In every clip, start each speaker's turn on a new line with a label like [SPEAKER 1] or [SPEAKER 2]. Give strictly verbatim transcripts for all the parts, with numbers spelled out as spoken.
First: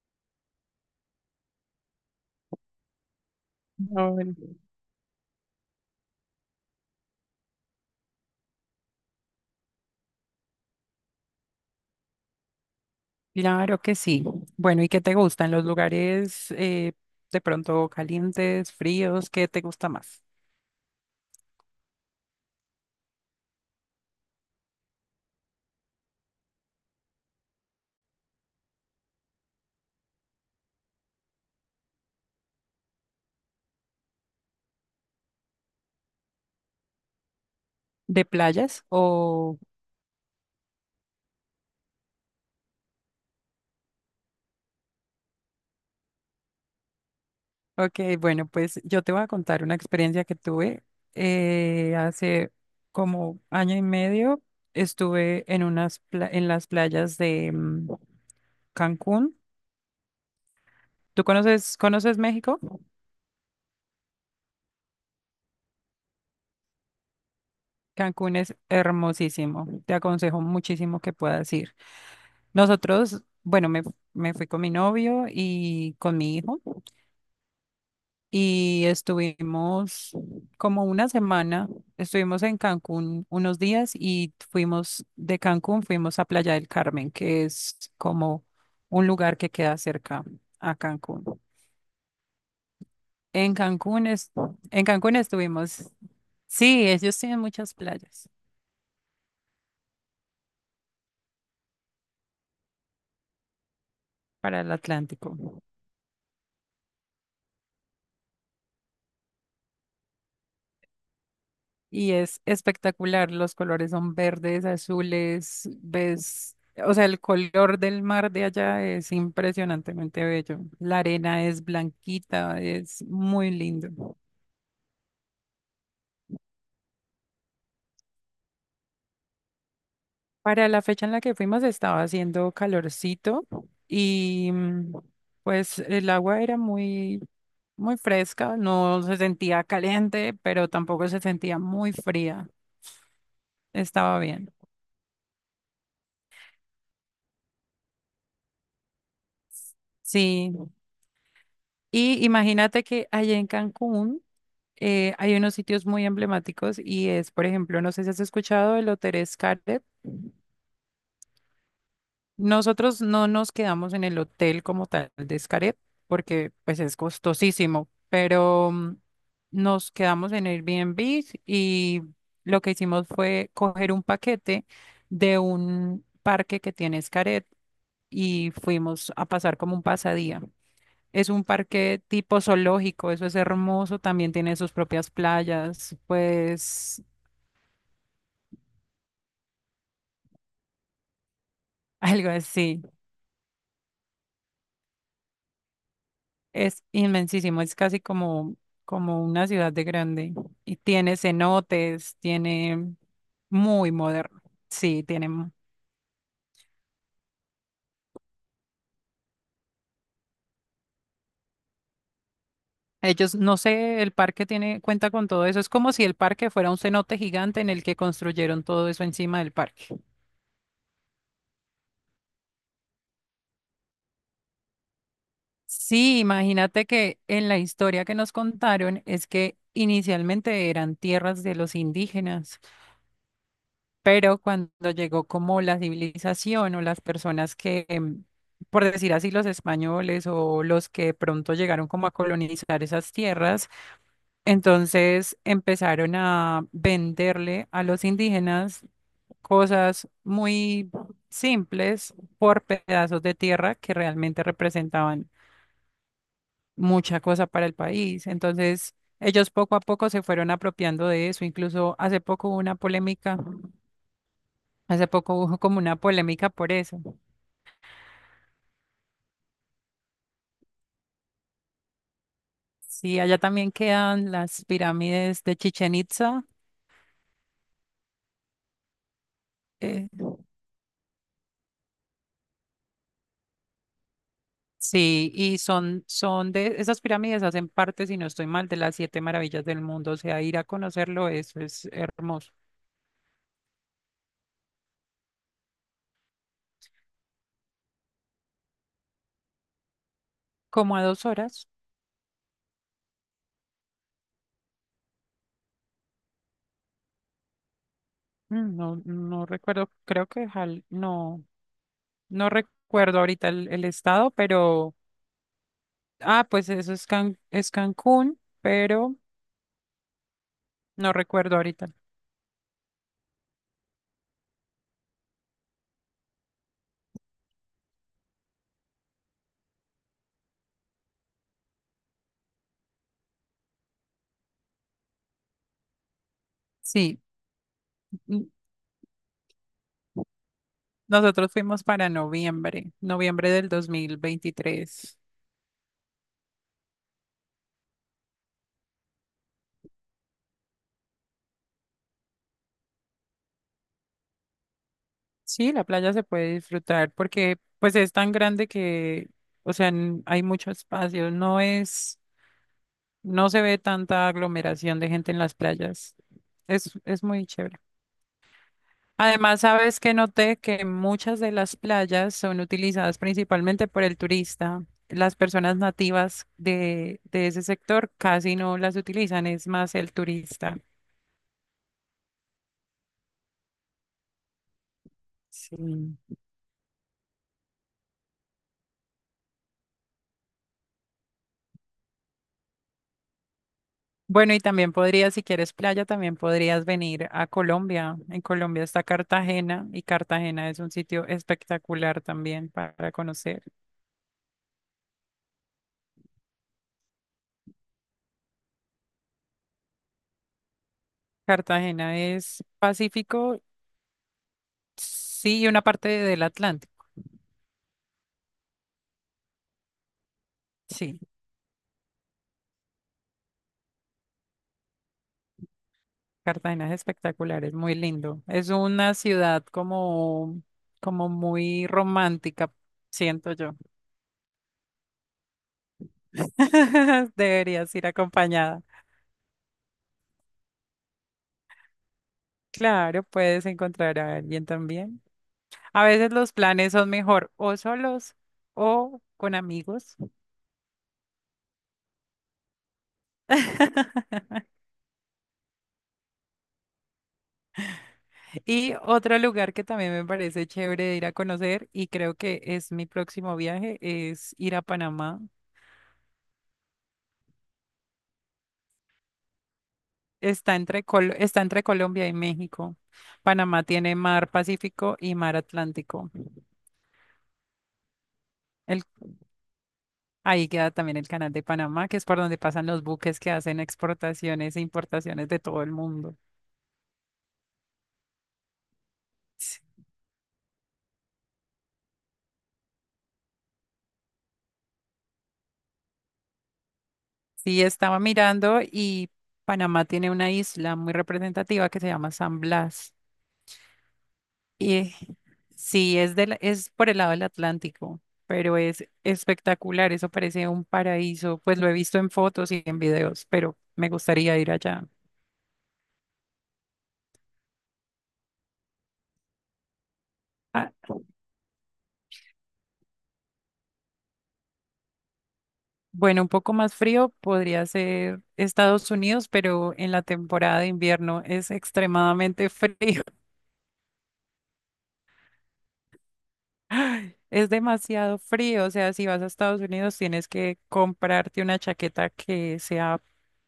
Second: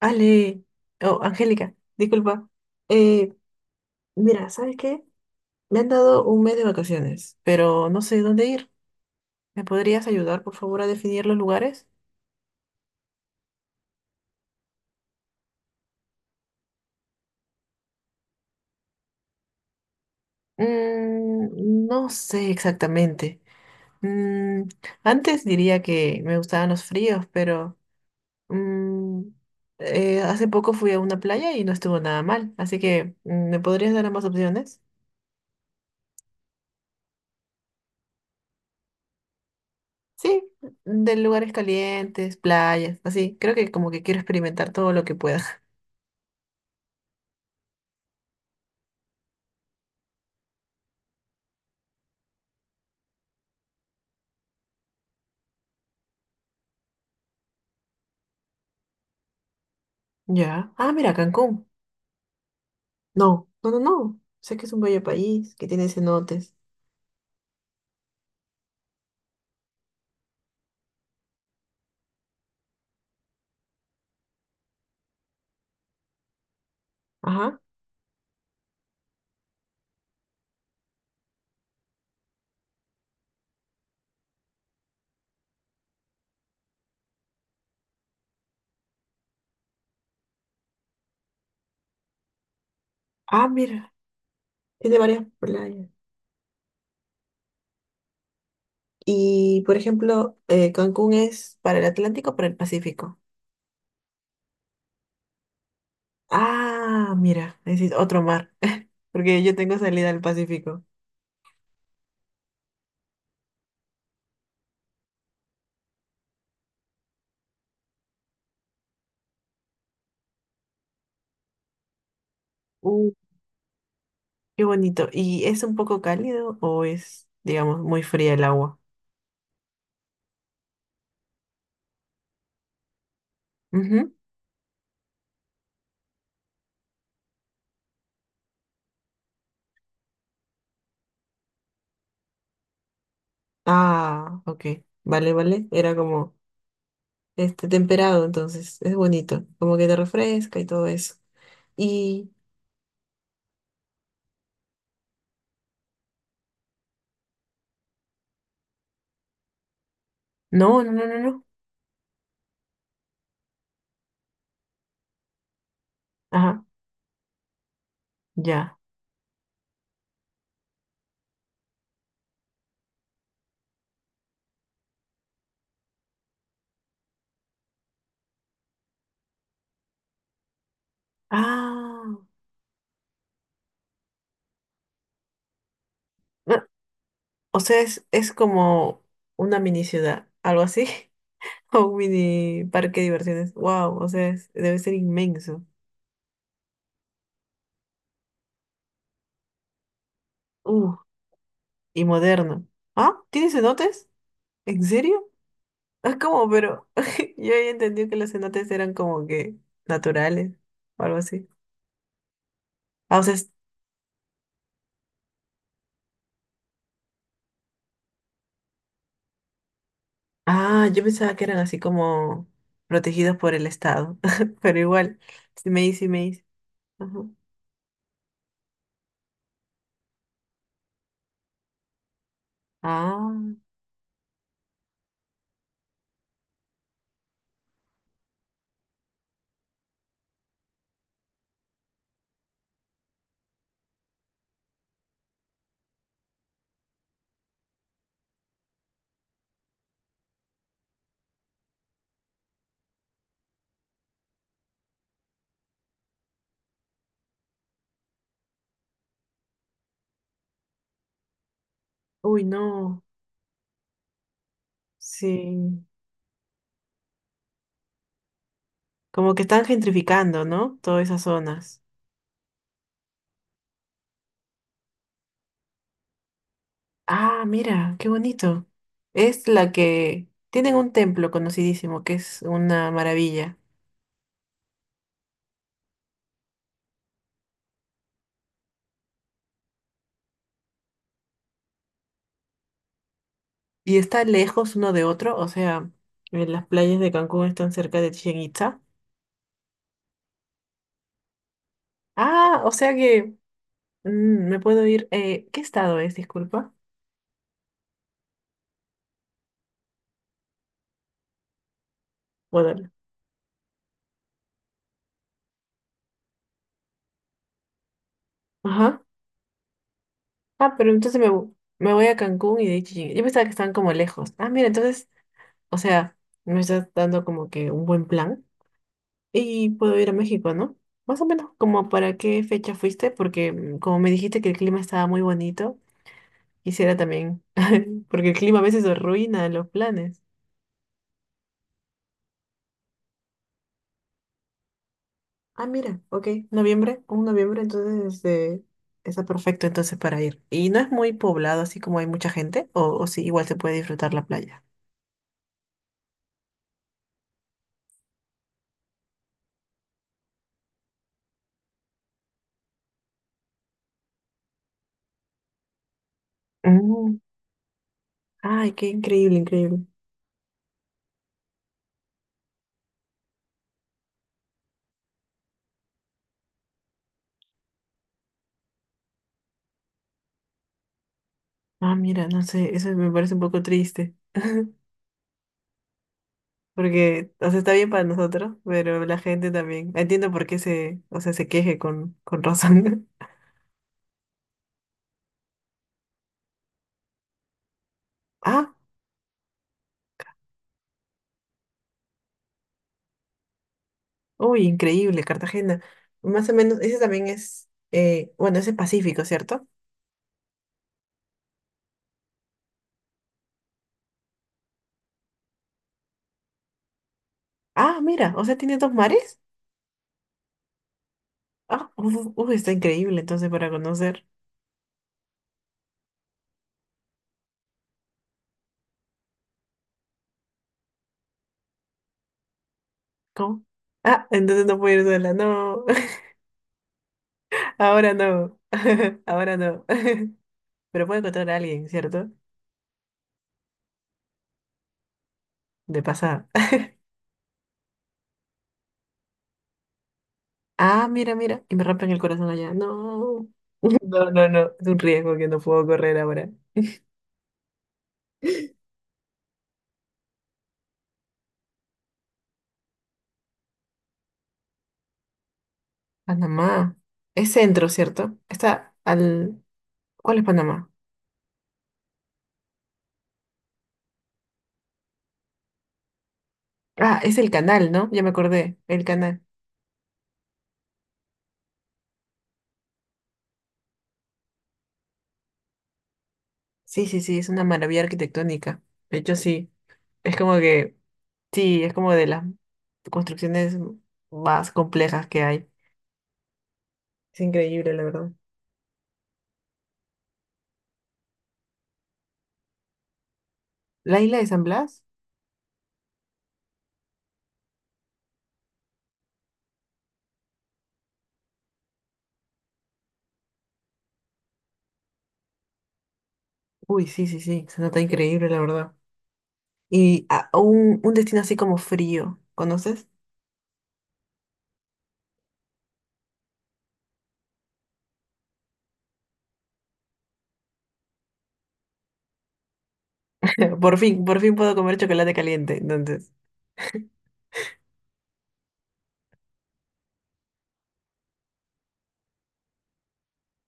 [SPEAKER 1] Ale, oh, Angélica, disculpa. Eh,
[SPEAKER 2] Ay,
[SPEAKER 1] Mira, ¿sabes qué? Me han dado un mes de vacaciones, pero no sé dónde ir. ¿Me podrías ayudar, por favor, a definir los lugares?
[SPEAKER 2] claro que sí. Bueno, ¿y qué te gustan los lugares, eh, de pronto calientes, fríos? ¿Qué te gusta más?
[SPEAKER 1] Mm, no sé exactamente. Mm, Antes diría que me gustaban los fríos, pero mm, eh, hace poco fui a una playa y no estuvo nada mal. Así que, mm, ¿me podrías dar ambas opciones?
[SPEAKER 2] ¿De playas? O,
[SPEAKER 1] Sí, de lugares calientes, playas, así. Creo que como que quiero experimentar todo lo que pueda.
[SPEAKER 2] ok, bueno, pues yo te voy a contar una experiencia que tuve eh, hace como año y medio. Estuve en unas pla- en las playas de mm, Cancún.
[SPEAKER 1] Ya. Ah, mira,
[SPEAKER 2] ¿Tú
[SPEAKER 1] Cancún.
[SPEAKER 2] conoces, conoces México?
[SPEAKER 1] No, no, no, no. Sé que es un bello país, que tiene cenotes.
[SPEAKER 2] Cancún es hermosísimo. Te aconsejo muchísimo que puedas ir. Nosotros, bueno, me, me fui con mi novio y con mi hijo
[SPEAKER 1] Ajá.
[SPEAKER 2] y estuvimos como una semana, estuvimos en Cancún unos días y fuimos de Cancún, fuimos a Playa del Carmen, que es como un lugar que queda cerca a Cancún.
[SPEAKER 1] Ah,
[SPEAKER 2] En
[SPEAKER 1] mira,
[SPEAKER 2] Cancún es, en
[SPEAKER 1] tiene
[SPEAKER 2] Cancún
[SPEAKER 1] varias playas.
[SPEAKER 2] estuvimos, sí, ellos tienen muchas playas
[SPEAKER 1] Y, por ejemplo, eh, Cancún ¿es para el Atlántico o para el Pacífico?
[SPEAKER 2] para el Atlántico.
[SPEAKER 1] Ah, mira, ese es otro mar, porque yo tengo salida al Pacífico.
[SPEAKER 2] Y es espectacular. Los colores son verdes, azules, ves, o sea, el color del mar de allá es impresionantemente bello. La arena es blanquita, es
[SPEAKER 1] Uh,
[SPEAKER 2] muy lindo.
[SPEAKER 1] qué bonito. ¿Y es un poco cálido o es, digamos, muy fría el agua?
[SPEAKER 2] Para la fecha en la que fuimos estaba haciendo calorcito
[SPEAKER 1] Ujú.
[SPEAKER 2] y mm, pues el agua era muy, muy fresca, no se sentía caliente, pero tampoco se sentía muy fría. Estaba
[SPEAKER 1] Ah,
[SPEAKER 2] bien.
[SPEAKER 1] ok. Vale, vale. Era como… este, temperado, entonces es bonito, como que te
[SPEAKER 2] Sí.
[SPEAKER 1] refresca y todo eso.
[SPEAKER 2] Y
[SPEAKER 1] Y
[SPEAKER 2] imagínate que allá en Cancún eh, hay unos sitios muy emblemáticos y es, por ejemplo, no sé si has escuchado el Hotel Xcaret.
[SPEAKER 1] no, no, no, no, no.
[SPEAKER 2] Nosotros no nos quedamos en el hotel como tal de Xcaret porque
[SPEAKER 1] Ajá,
[SPEAKER 2] pues es costosísimo, pero
[SPEAKER 1] ya.
[SPEAKER 2] mm, nos quedamos en Airbnb y lo que hicimos fue coger un paquete de un parque que tiene Xcaret y fuimos a pasar como un pasadía. Es un parque
[SPEAKER 1] Ah,
[SPEAKER 2] tipo zoológico, eso es hermoso, también tiene sus propias playas,
[SPEAKER 1] no,
[SPEAKER 2] pues
[SPEAKER 1] o sea, es, es como una mini ciudad, algo así, o un
[SPEAKER 2] algo
[SPEAKER 1] mini
[SPEAKER 2] así.
[SPEAKER 1] parque de diversiones. Wow, o sea, es- debe ser inmenso.
[SPEAKER 2] Es inmensísimo, es casi como, como una ciudad de grande. Y
[SPEAKER 1] Uh,
[SPEAKER 2] tiene
[SPEAKER 1] y
[SPEAKER 2] cenotes,
[SPEAKER 1] moderno.
[SPEAKER 2] tiene
[SPEAKER 1] Ah, ¿tiene
[SPEAKER 2] muy
[SPEAKER 1] cenotes?
[SPEAKER 2] moderno.
[SPEAKER 1] ¿En
[SPEAKER 2] Sí,
[SPEAKER 1] serio?
[SPEAKER 2] tienen.
[SPEAKER 1] Ah, ¿cómo? Pero yo había entendido que los cenotes eran como que naturales o algo así. Ah, o sea,
[SPEAKER 2] Ellos, no sé, el parque tiene, cuenta con todo eso. Es como si el parque fuera un cenote gigante en el que construyeron todo eso encima del parque.
[SPEAKER 1] ah, yo pensaba que eran así como protegidos por el Estado, pero igual, sí me hice, sí
[SPEAKER 2] Sí,
[SPEAKER 1] me hice.
[SPEAKER 2] imagínate que
[SPEAKER 1] Ajá.
[SPEAKER 2] en la historia que nos contaron es que inicialmente eran tierras de los indígenas.
[SPEAKER 1] Ah,
[SPEAKER 2] Pero cuando llegó como la civilización o las personas que, em, por decir así, los españoles o los que de pronto llegaron como a colonizar esas tierras, entonces empezaron a venderle a los indígenas cosas muy simples por pedazos de tierra que realmente representaban mucha cosa para el país. Entonces, ellos poco a poco se fueron apropiando de eso. Incluso hace
[SPEAKER 1] uy,
[SPEAKER 2] poco hubo una
[SPEAKER 1] no,
[SPEAKER 2] polémica. Hace poco hubo como
[SPEAKER 1] sí.
[SPEAKER 2] una polémica por eso.
[SPEAKER 1] Como que están gentrificando, ¿no? Todas esas zonas.
[SPEAKER 2] Sí, allá también quedan las pirámides de Chichen Itza.
[SPEAKER 1] Ah, mira, qué bonito. Es la
[SPEAKER 2] eh,
[SPEAKER 1] que… Tienen un templo conocidísimo, que es una maravilla.
[SPEAKER 2] sí, y son, son de, esas pirámides hacen parte, si no estoy mal, de las siete maravillas del mundo. O sea, ir a conocerlo, eso es hermoso.
[SPEAKER 1] ¿Y está lejos uno de otro, o sea, eh, las playas de Cancún están cerca de Chichén Itzá?
[SPEAKER 2] Como a dos horas.
[SPEAKER 1] Ah, o sea que mm, me puedo ir… eh, ¿qué estado es? Disculpa.
[SPEAKER 2] Mm, no, no recuerdo, creo que Jal- no, no
[SPEAKER 1] Bueno,
[SPEAKER 2] recuerdo ahorita el, el estado, pero, ah, pues eso es, Can- es Cancún,
[SPEAKER 1] ajá.
[SPEAKER 2] pero
[SPEAKER 1] Ah, pero
[SPEAKER 2] no
[SPEAKER 1] entonces me, vo-
[SPEAKER 2] recuerdo
[SPEAKER 1] me
[SPEAKER 2] ahorita.
[SPEAKER 1] voy a Cancún y de ahí Chillán. Yo pensaba que estaban como lejos. Ah, mira, entonces, o sea, me estás dando como que un buen plan y puedo ir a México, ¿no? Más o menos, ¿como para qué fecha fuiste? Porque mm, como me dijiste que el clima estaba muy bonito, quisiera
[SPEAKER 2] Sí.
[SPEAKER 1] también, porque el
[SPEAKER 2] mm,
[SPEAKER 1] clima a veces arruina los planes.
[SPEAKER 2] Nosotros fuimos para noviembre, noviembre del dos mil veintitrés.
[SPEAKER 1] Ah, mira, ok, noviembre, un noviembre, entonces este, está perfecto entonces para ir. ¿Y no es muy poblado, así como hay mucha gente, o, o sí, igual se puede disfrutar la playa?
[SPEAKER 2] Sí, la playa se puede disfrutar porque pues es tan grande que, o sea, n- hay mucho espacio, no es, no se ve tanta aglomeración de gente en las playas. Es,
[SPEAKER 1] Mm.
[SPEAKER 2] es muy chévere.
[SPEAKER 1] Ay, qué increíble,
[SPEAKER 2] Además,
[SPEAKER 1] increíble.
[SPEAKER 2] sabes que noté que muchas de las playas son utilizadas principalmente por el turista. Las personas nativas de, de ese sector casi no las utilizan, es más el turista.
[SPEAKER 1] Ah, mira, no sé, eso me parece un poco triste.
[SPEAKER 2] Sí.
[SPEAKER 1] Porque, o sea, está bien para nosotros, pero la gente también. Entiendo por qué se, o sea, se queje con, con razón.
[SPEAKER 2] Bueno, y también podrías, si quieres playa, también podrías venir a Colombia. En
[SPEAKER 1] Ah,
[SPEAKER 2] Colombia está Cartagena y Cartagena es un sitio espectacular también para conocer.
[SPEAKER 1] uy, increíble, Cartagena. Más o menos, ese también es, eh, bueno, ese es Pacífico, ¿cierto?
[SPEAKER 2] Cartagena es Pacífico, sí, y una parte del Atlántico.
[SPEAKER 1] Ah, mira, o sea, tiene dos mares.
[SPEAKER 2] Sí,
[SPEAKER 1] Ah, uy, uy, está increíble, entonces, para conocer.
[SPEAKER 2] Cartagena es espectacular, es muy lindo. Es una ciudad como, como muy romántica, siento
[SPEAKER 1] ¿Cómo?
[SPEAKER 2] yo.
[SPEAKER 1] Ah, entonces no puedo ir sola, no.
[SPEAKER 2] Deberías ir
[SPEAKER 1] Ahora no.
[SPEAKER 2] acompañada.
[SPEAKER 1] Ahora no. Pero puedo encontrar a alguien, ¿cierto?
[SPEAKER 2] Claro, puedes encontrar a alguien también.
[SPEAKER 1] De
[SPEAKER 2] A veces
[SPEAKER 1] pasada.
[SPEAKER 2] los planes son mejor o solos o con amigos.
[SPEAKER 1] Ah, mira, mira, y me rompen el corazón allá. No, no, no, no, es un riesgo que no puedo correr ahora.
[SPEAKER 2] Y otro lugar que también me parece chévere de ir a conocer y creo que es mi próximo viaje es ir a Panamá.
[SPEAKER 1] Panamá, es centro, ¿cierto? Está al… ¿Cuál es
[SPEAKER 2] Está
[SPEAKER 1] Panamá?
[SPEAKER 2] entre Col- está entre Colombia y México. Panamá tiene mar Pacífico y mar Atlántico.
[SPEAKER 1] Ah, es el canal, ¿no? Ya me acordé,
[SPEAKER 2] El
[SPEAKER 1] el canal.
[SPEAKER 2] ahí queda también el canal de Panamá, que es por donde pasan los buques que hacen exportaciones e importaciones de todo el mundo.
[SPEAKER 1] Sí, sí, sí, es una maravilla arquitectónica. De hecho, sí,
[SPEAKER 2] Sí.
[SPEAKER 1] es como que, sí, es como de las construcciones más complejas que hay. Es
[SPEAKER 2] Sí,
[SPEAKER 1] increíble, la
[SPEAKER 2] estaba
[SPEAKER 1] verdad.
[SPEAKER 2] mirando y Panamá tiene una isla muy representativa que se llama San Blas.
[SPEAKER 1] ¿La isla de San Blas?
[SPEAKER 2] Y sí, es del, es por el lado del Atlántico, pero es espectacular, eso parece un paraíso. Pues lo he visto en fotos y en videos, pero me gustaría ir allá.
[SPEAKER 1] Uy, sí, sí, sí, se nota increíble, la verdad. Y a-
[SPEAKER 2] Ah,
[SPEAKER 1] un, un destino así como frío, ¿conoces?
[SPEAKER 2] bueno, un poco más frío podría ser Estados Unidos, pero en la temporada de invierno es extremadamente frío.
[SPEAKER 1] Por fin, por fin puedo comer chocolate caliente, entonces.
[SPEAKER 2] Es demasiado frío, o sea, si vas a Estados Unidos tienes que comprarte una chaqueta que sea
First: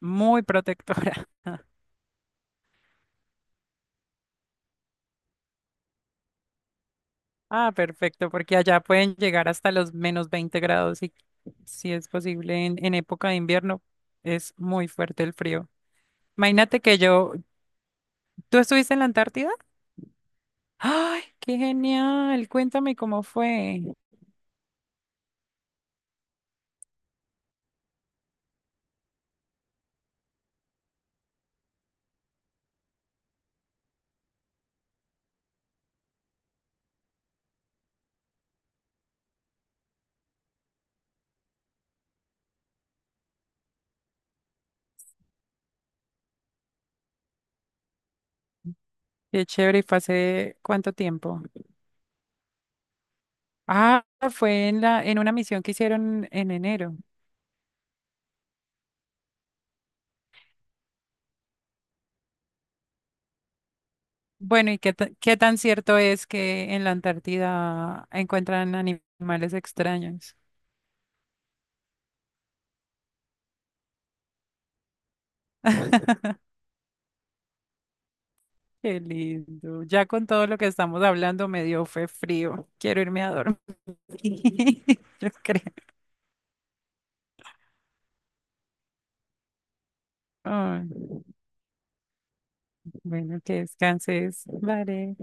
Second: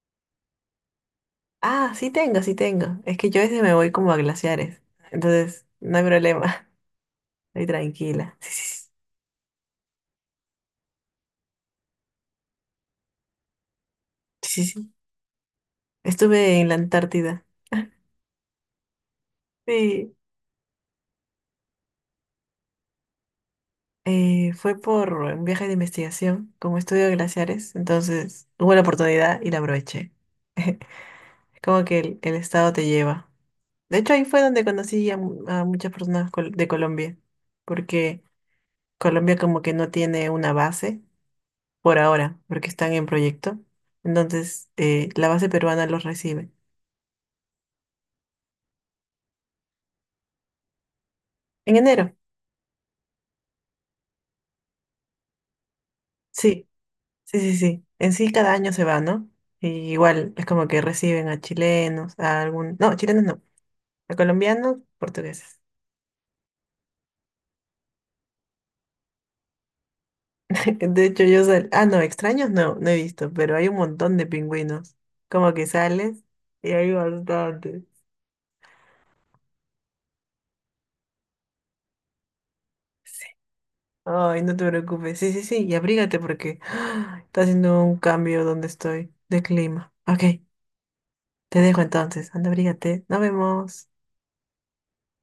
[SPEAKER 2] muy protectora.
[SPEAKER 1] Ah, sí tengo, sí tengo. Es que yo a veces me voy como a glaciares, entonces no hay problema, estoy
[SPEAKER 2] Ah, perfecto,
[SPEAKER 1] tranquila. Sí,
[SPEAKER 2] porque allá
[SPEAKER 1] sí,
[SPEAKER 2] pueden llegar hasta los menos veinte grados y si es posible en, en época de invierno es
[SPEAKER 1] sí, sí, sí.
[SPEAKER 2] muy
[SPEAKER 1] Sí.
[SPEAKER 2] fuerte el frío.
[SPEAKER 1] Estuve en la
[SPEAKER 2] Imagínate que yo,
[SPEAKER 1] Antártida.
[SPEAKER 2] ¿tú estuviste en la Antártida?
[SPEAKER 1] Sí,
[SPEAKER 2] ¡Ay, qué genial! Cuéntame cómo fue.
[SPEAKER 1] eh, fue por un viaje de investigación, como estudio glaciares, entonces hubo la oportunidad y la aproveché. Como que el, el estado te lleva. De hecho, ahí fue donde conocí a, mu- a muchas personas col- de Colombia, porque Colombia como que no tiene una base por ahora, porque están en proyecto. Entonces, eh, la base peruana los recibe.
[SPEAKER 2] Qué chévere, ¿y fue hace cuánto tiempo?
[SPEAKER 1] En enero,
[SPEAKER 2] Ah, fue en la, en una misión que hicieron en
[SPEAKER 1] sí,
[SPEAKER 2] enero.
[SPEAKER 1] sí, sí, sí. En sí cada año se va, ¿no? Y igual es como que reciben a chilenos, a algún… No, chilenos no, a
[SPEAKER 2] Bueno,
[SPEAKER 1] colombianos,
[SPEAKER 2] ¿y qué, ta- qué tan
[SPEAKER 1] portugueses.
[SPEAKER 2] cierto es que en la Antártida encuentran animales extraños?
[SPEAKER 1] De hecho, yo sal… Ah, no, extraños no, no he visto, pero hay un montón de pingüinos. Como que sales y hay bastantes.
[SPEAKER 2] Qué lindo. Ya con todo lo que estamos hablando me dio fue frío. Quiero irme
[SPEAKER 1] Sí.
[SPEAKER 2] a dormir.
[SPEAKER 1] Ay, no te preocupes.
[SPEAKER 2] Yo
[SPEAKER 1] Sí, sí,
[SPEAKER 2] creo.
[SPEAKER 1] sí, y abrígate porque está haciendo un cambio donde estoy de clima. Ok,
[SPEAKER 2] Ay,
[SPEAKER 1] te dejo entonces. Anda, abrígate. Nos
[SPEAKER 2] bueno, que
[SPEAKER 1] vemos.
[SPEAKER 2] descanses. Vale.